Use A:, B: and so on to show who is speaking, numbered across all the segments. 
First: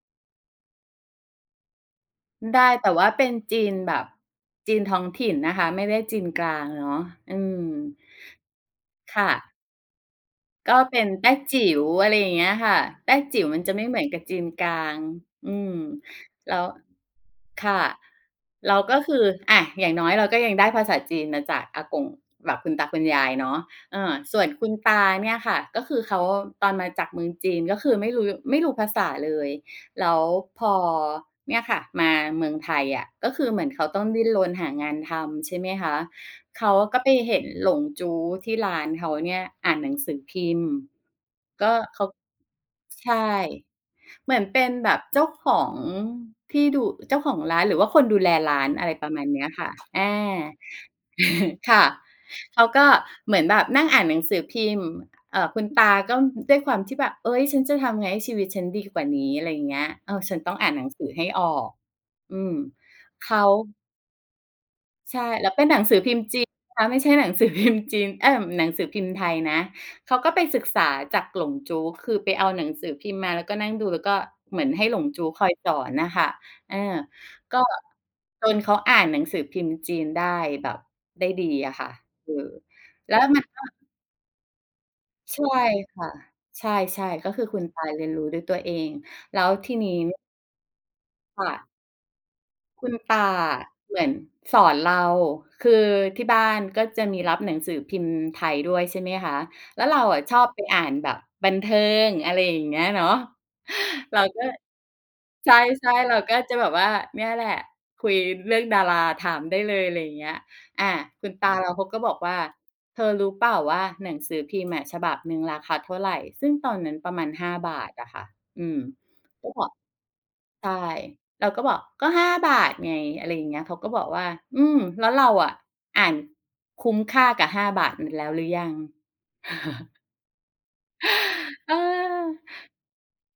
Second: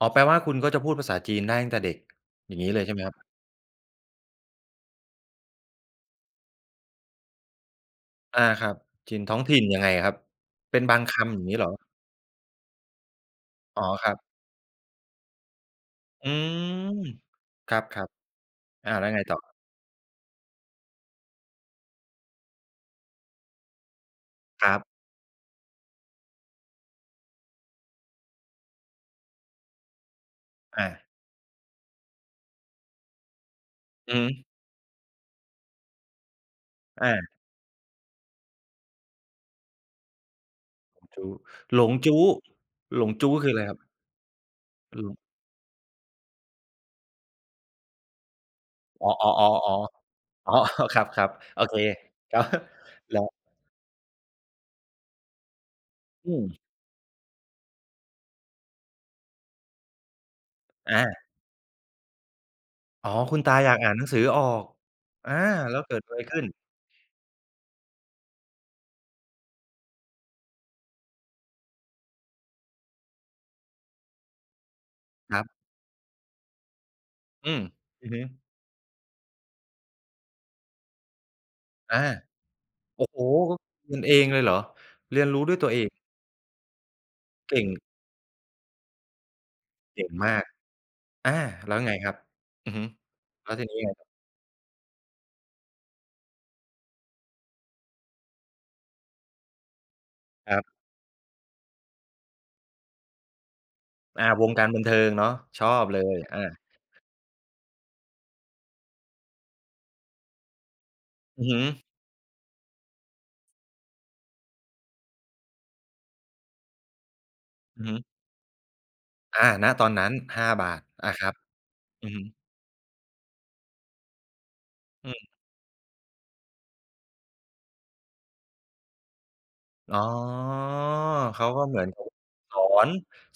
A: อ๋อ แปลว่าคุณก็จะพูดภาษาจีนได้ตั้งแต่เด็ก อย่
B: ไ
A: าง
B: ด
A: งี
B: ้
A: ้เล
B: แ
A: ย
B: ต
A: ใ
B: ่
A: ช่ไห
B: ว
A: ม
B: ่า
A: ครับ?
B: เป็นจีนแบบจีนท้องถิ่นนะคะ ไม่ได้จีนกลางเนาะ อืม
A: อา ครับ จี
B: ค
A: น
B: ่
A: ท้อง
B: ะ
A: ถิ่น ยังไงอะครับ
B: ก
A: เป
B: ็
A: ็นบ
B: เป
A: า
B: ็
A: ง
B: น
A: ค
B: แต้
A: ำ อย่างง
B: จ
A: ี้เหร
B: ิ
A: อ?
B: ๋ว อะไรอย่างเงี้ยค่ะ แต้จิ๋วมันจะไ
A: อ
B: ม
A: ๋
B: ่
A: อ
B: เหมือ
A: ค
B: น
A: รั
B: ก
A: บ
B: ับจีนกลาง อืม
A: อื
B: แล้ว
A: ม
B: ค
A: ค
B: ่
A: ร
B: ะ
A: ับ
B: แล้ว
A: ๆ อา
B: ก็
A: แล้
B: ค
A: ว
B: ื
A: ไง
B: อ
A: ต่อ?
B: อา อย่างน้อย เราก็ยังได้ภาษาจีนมาจากอากง แบบคุณตาคุณยายเนาะ เออ ส่วนค
A: ค
B: ุ
A: ร
B: ณ
A: ับ
B: ตาเนี่ยค่ะ ก็คือเขาตอนมาจากเมืองจีน ก็คือไม่รู้ ไม่รู้ภาษาเลย แล้วพอ
A: อา
B: เนี่ยค่ะมาเมืองไทยอะ ก็คือเหมือนเขาต้อง
A: อื
B: ด
A: อ
B: ิ
A: ฮ
B: ้น
A: ึ
B: รนหางานทำ ใช่ไหมคะ เขาก็ไป
A: อา
B: เห็นหลงจู๊ที่ร้านเขาเนี่ยอ่านหนังสือพิมพ์ ก็
A: หลง
B: เขา
A: จู๊ หล
B: ใช
A: งจ
B: ่
A: ู๊ หลงจู๊ คืออะไรครับ?
B: เหมือนเป็นแบบเจ้าของที่ดู เจ้าของร้าน หรือว่าคนดูแลร้าน อะไรป
A: อ๋
B: ร
A: อ
B: ะมาณเนี้ย
A: ๆ
B: ค่ะ อา
A: ๆ อ๋อ ครับ ๆ โอ
B: ค
A: เค
B: ่ะ
A: ก๊ะ
B: เขาก็
A: เหรอ?
B: เหมือนแบบนั่งอ่านหนังสือพิมพ์ เอ่อ คุณตาก็
A: อื
B: ด้
A: ม
B: วยความที่แบบ "เอ๊ย ฉันจะทำยังไงให้ชีวิตฉันดีกว่านี้? อะไรอย่างเงี้ย เออ ฉันต้องอ่านหนัง
A: อ
B: สือ
A: า
B: ให้ออก" อืม
A: อ๋อ
B: เข
A: คุณ
B: า
A: ตาอยากอ่านหนังสือออก
B: ใช่
A: อา
B: แล้วเป็นห
A: แล
B: น
A: ้
B: ั
A: ว
B: ง
A: เก
B: สื
A: ิ
B: อ
A: ด
B: พ
A: อ
B: ิ
A: ะไ
B: ม
A: ร
B: พ์
A: ข
B: จี
A: ึ้น?
B: นนะคะ ไม่ใช่หนังสือพิมพ์จีน เอ๊ย หนังสือพิมพ์ไทยนะ เขาก็ไปศึกษาจากหลงจู๊ คือไปเอาหนังสือพิมพ์มา แล้วก็นั่งดู แล้วก็เหมือนให้หลงจู๊
A: คร
B: ค
A: ั
B: อ
A: บ
B: ยสอนอะค่ะ เออ
A: อื
B: ก็
A: ม อือฮึ
B: จนเขาอ่านหนังสือพิมพ์จีนได้แบบ ได้ดีอะค่ะ
A: อา
B: เออ
A: โอ้
B: แล้
A: โฮ
B: วมันก็
A: เรียนเองเลยเหรอ? เรียนร
B: ใช
A: ู้
B: ่
A: ด้วยตัวเอง
B: ค่ะ ใช่ ๆ ก็คือ
A: เก
B: คุณ
A: ่ง
B: ตาเรียนรู้ด้วยตัวเอง แล้วทีนี้
A: เก่งมาก อา
B: ค่ะ
A: แล้วไงครับ? อือฮ
B: ค
A: ึ
B: ุณตา
A: แล้ว
B: อะ
A: ทีนี้ไง?
B: เหมือนสอนเรา คือที่บ้านก็จะมีรับหนังสือพิมพ์ไทยด้วย ใช่ไหมคะ แล้วเราอะชอบ
A: ค
B: ไ
A: ร
B: ป
A: ับ
B: อ่านแบบบันเทิง อะไรอย่างเงี้ยเนาะ เรา
A: อา
B: ก็
A: วงการบันเทิงเนาะ
B: ใช
A: ชอบ
B: ่
A: เล
B: ๆ เรา
A: ย
B: ก็
A: อา
B: จะแบบว่า เนี่ยแหละคุยเรื่องดารา ถามได้เลย อะไรอย่างเงี้ย อา คุณ
A: อ
B: ต
A: ือ
B: า
A: ฮึ
B: เราเขาก็บอกว่า "เธอรู้เปล่าว่าหนังสือพิมพ์อะ ฉบับหนึ่งราคาเท่าไร?" ซึ่งตอนนั้นประมาณ 5 บ
A: อื
B: า
A: อ
B: ท
A: ฮึ
B: อะค่ะ อือ
A: อ
B: ก็
A: า
B: แบ
A: ณ
B: บ
A: ตอนนั้น 5
B: ใ
A: บ
B: ช่
A: าท อา ครับ
B: เราก็บอก
A: อ
B: "ก็
A: ือฮ
B: 5
A: ึ
B: บาทไง" อะไรอย่างเงี้ย เขาก็บอกว่า "อืม แล
A: อ
B: ้
A: ื
B: วเร
A: ม
B: าอะอ่านคุ้มค่ากับ 5 บาทนั้นแล้วหรือยัง?"
A: อ๋อ เขาก็
B: เ
A: เหมือน
B: ออ
A: เขาสอน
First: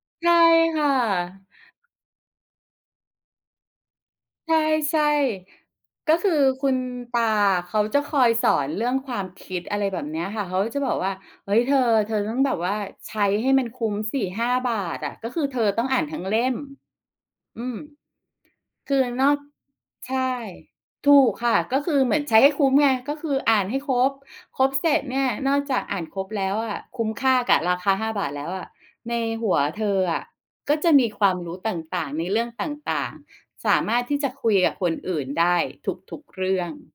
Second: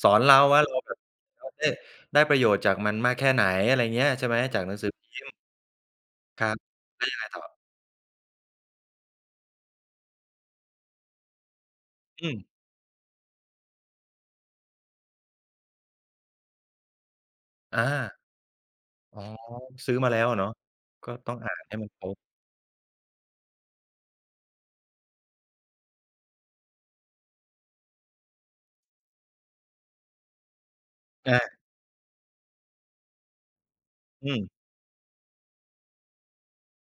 A: สอน
B: ใช
A: เร
B: ่
A: าว่าเรา
B: ค่
A: แบบเ
B: ะ
A: ราได้ ได้ประโยชน์จากมันมากแค่ไหน อะไรอย่างเงี้ย ใช่ไหม?
B: ใ
A: จากหนังสือ
B: ช
A: พ
B: ่
A: ิมพ์
B: ๆ ก็คือ
A: ครับ
B: คุณ
A: แล้วยั
B: ต
A: งไ
B: า
A: งต่อ?
B: อะ เขาจะคอยสอนเรื่องความคิด อะไรแบบเนี้ยค่ะ เขาจะบอกว่า "เฮ้ย เธอ เธอ
A: อ
B: ต
A: ื
B: ้อง
A: ม
B: แบบว่าใช้ให้มันคุ้มสิ 5 บาทอะ ก็คือเธอต้องอ่านทั้งเล่ม" อื
A: อ
B: ม
A: า
B: คือ
A: อ๋อ
B: นอก
A: ซื้อมา
B: ใช
A: แล้ว
B: ่
A: อะเนาะ ก
B: ถ
A: ็
B: ู
A: ต้
B: ก
A: อง
B: ค
A: อ่า
B: ่ะ
A: นให้
B: ก็
A: มั
B: ค
A: น
B: ือ
A: คร
B: เหม
A: บ
B: ือนใช้ให้คุ้มไง ก็คืออ่านให้ครบ ครบเสร็จเนี่ย นอกจากอ่านครบแล้วอะ คุ้มค่ากับราคา 5 บาทแล้วอะ ในหัวเธออะก็จะมีคว
A: อ
B: าม
A: า
B: รู้ต่าง ๆ ในเรื่องต่าง ๆ สามารถที่จ
A: อื
B: ะคุ
A: ม
B: ยกับคนอื่นได้ทุก ๆ เรื่อง